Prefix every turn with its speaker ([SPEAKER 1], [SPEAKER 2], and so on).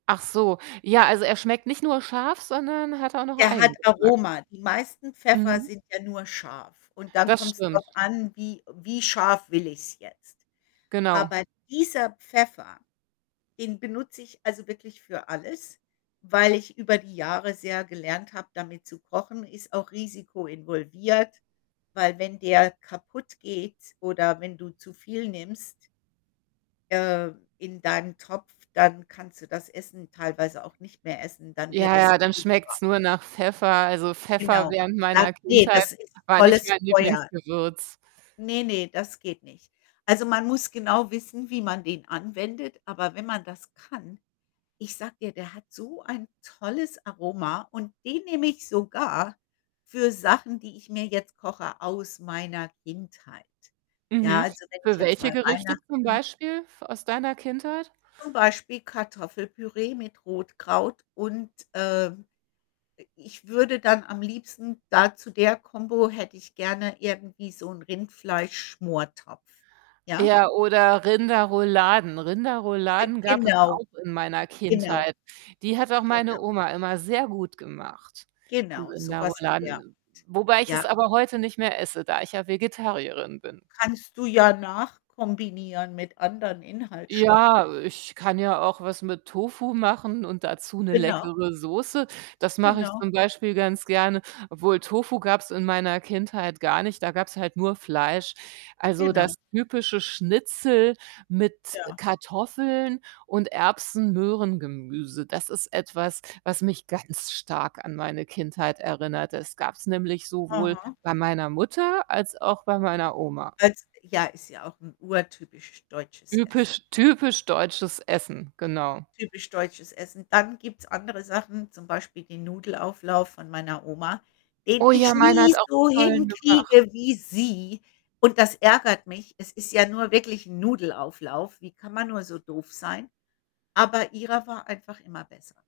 [SPEAKER 1] Ach so, ja, also er schmeckt nicht nur scharf, sondern hat auch noch
[SPEAKER 2] Der hat
[SPEAKER 1] Eigengeschmack.
[SPEAKER 2] Aroma. Die meisten Pfeffer
[SPEAKER 1] Mhm.
[SPEAKER 2] sind ja nur scharf und dann
[SPEAKER 1] Das
[SPEAKER 2] kommt's
[SPEAKER 1] stimmt.
[SPEAKER 2] drauf an, wie wie scharf will ich's jetzt?
[SPEAKER 1] Genau.
[SPEAKER 2] Aber dieser Pfeffer, den benutze ich also wirklich für alles, weil ich über die Jahre sehr gelernt habe, damit zu kochen. Ist auch Risiko involviert, weil wenn der kaputt geht oder wenn du zu viel nimmst ähm, in deinen Topf, dann kannst du das Essen teilweise auch nicht mehr essen, dann wird
[SPEAKER 1] Ja,
[SPEAKER 2] es
[SPEAKER 1] ja, dann
[SPEAKER 2] zu scharf.
[SPEAKER 1] schmeckt's nur nach Pfeffer. Also, Pfeffer
[SPEAKER 2] Genau.
[SPEAKER 1] während
[SPEAKER 2] Egal
[SPEAKER 1] meiner
[SPEAKER 2] ne,
[SPEAKER 1] Kindheit
[SPEAKER 2] das ist
[SPEAKER 1] war nicht
[SPEAKER 2] volles
[SPEAKER 1] mein
[SPEAKER 2] Feuer.
[SPEAKER 1] Lieblingsgewürz.
[SPEAKER 2] Ne, ne, das geht nicht. Also, man muss genau wissen, wie man den anwendet, aber wenn man das kann, ich sage dir, der hat so ein tolles Aroma und den nehme ich sogar für Sachen, die ich mir jetzt koche aus meiner Kindheit. Ja,
[SPEAKER 1] Mhm.
[SPEAKER 2] also wenn ich
[SPEAKER 1] Für
[SPEAKER 2] jetzt
[SPEAKER 1] welche
[SPEAKER 2] mal
[SPEAKER 1] Gerichte zum
[SPEAKER 2] Weihnachten
[SPEAKER 1] Beispiel f aus deiner Kindheit?
[SPEAKER 2] zum Beispiel Kartoffelpüree mit Rotkraut und, ähm, i ich würde dann am liebsten da zu der Combo hätte ich gerne irgendwie so 'n Rindfleischschmortopf, ja?
[SPEAKER 1] Ja, oder Rinderrouladen.
[SPEAKER 2] Äh,
[SPEAKER 1] Rinderrouladen gab es
[SPEAKER 2] genau,
[SPEAKER 1] auch in meiner
[SPEAKER 2] genau,
[SPEAKER 1] Kindheit. Die hat auch meine
[SPEAKER 2] genau.
[SPEAKER 1] Oma immer sehr gut gemacht, die
[SPEAKER 2] Genau, so was in der Art.
[SPEAKER 1] Rinderrouladen, wobei ich es
[SPEAKER 2] Ja.
[SPEAKER 1] aber heute nicht mehr esse, da ich ja Vegetarierin bin.
[SPEAKER 2] Kannst du ja nachkombinieren mit anderen Inhaltsstoffen.
[SPEAKER 1] Ja, ich kann ja auch was mit Tofu machen und dazu 'ne
[SPEAKER 2] Genau.
[SPEAKER 1] leckere Soße. Das mache ich
[SPEAKER 2] Genau.
[SPEAKER 1] zum Beispiel ganz gerne obwohl Tofu gab's in meiner Kindheit gar nicht, da gab es halt nur Fleisch. Also, das
[SPEAKER 2] Genau.
[SPEAKER 1] typische Schnitzel mit
[SPEAKER 2] Ja.
[SPEAKER 1] Kartoffeln und Erbsen-Möhren-Gemüse. Das ist etwas, was mich ganz stark an meine Kindheit erinnert. Das gab's nämlich sowohl
[SPEAKER 2] Aha.
[SPEAKER 1] bei meiner Mutter als auch bei meiner Oma.
[SPEAKER 2] Als ja, ist ja auch 'n urtypisch deutsches Essen.
[SPEAKER 1] Ypisch typisch deutsches Essen, genau.
[SPEAKER 2] Typisch deutsches Essen. Dann gibt's andere Sachen, zum Beispiel den Nudelauflauf von meiner Oma, den
[SPEAKER 1] Oh
[SPEAKER 2] ich
[SPEAKER 1] ja, meine hat
[SPEAKER 2] nie
[SPEAKER 1] auch so
[SPEAKER 2] so
[SPEAKER 1] tollen gemacht.
[SPEAKER 2] hinkriege wie sie und das ärgert mich, es ist ja nur wirklich 'n Nudelauflauf. Wie kann man nur so doof sein? Aber ihrer war einfach immer besser.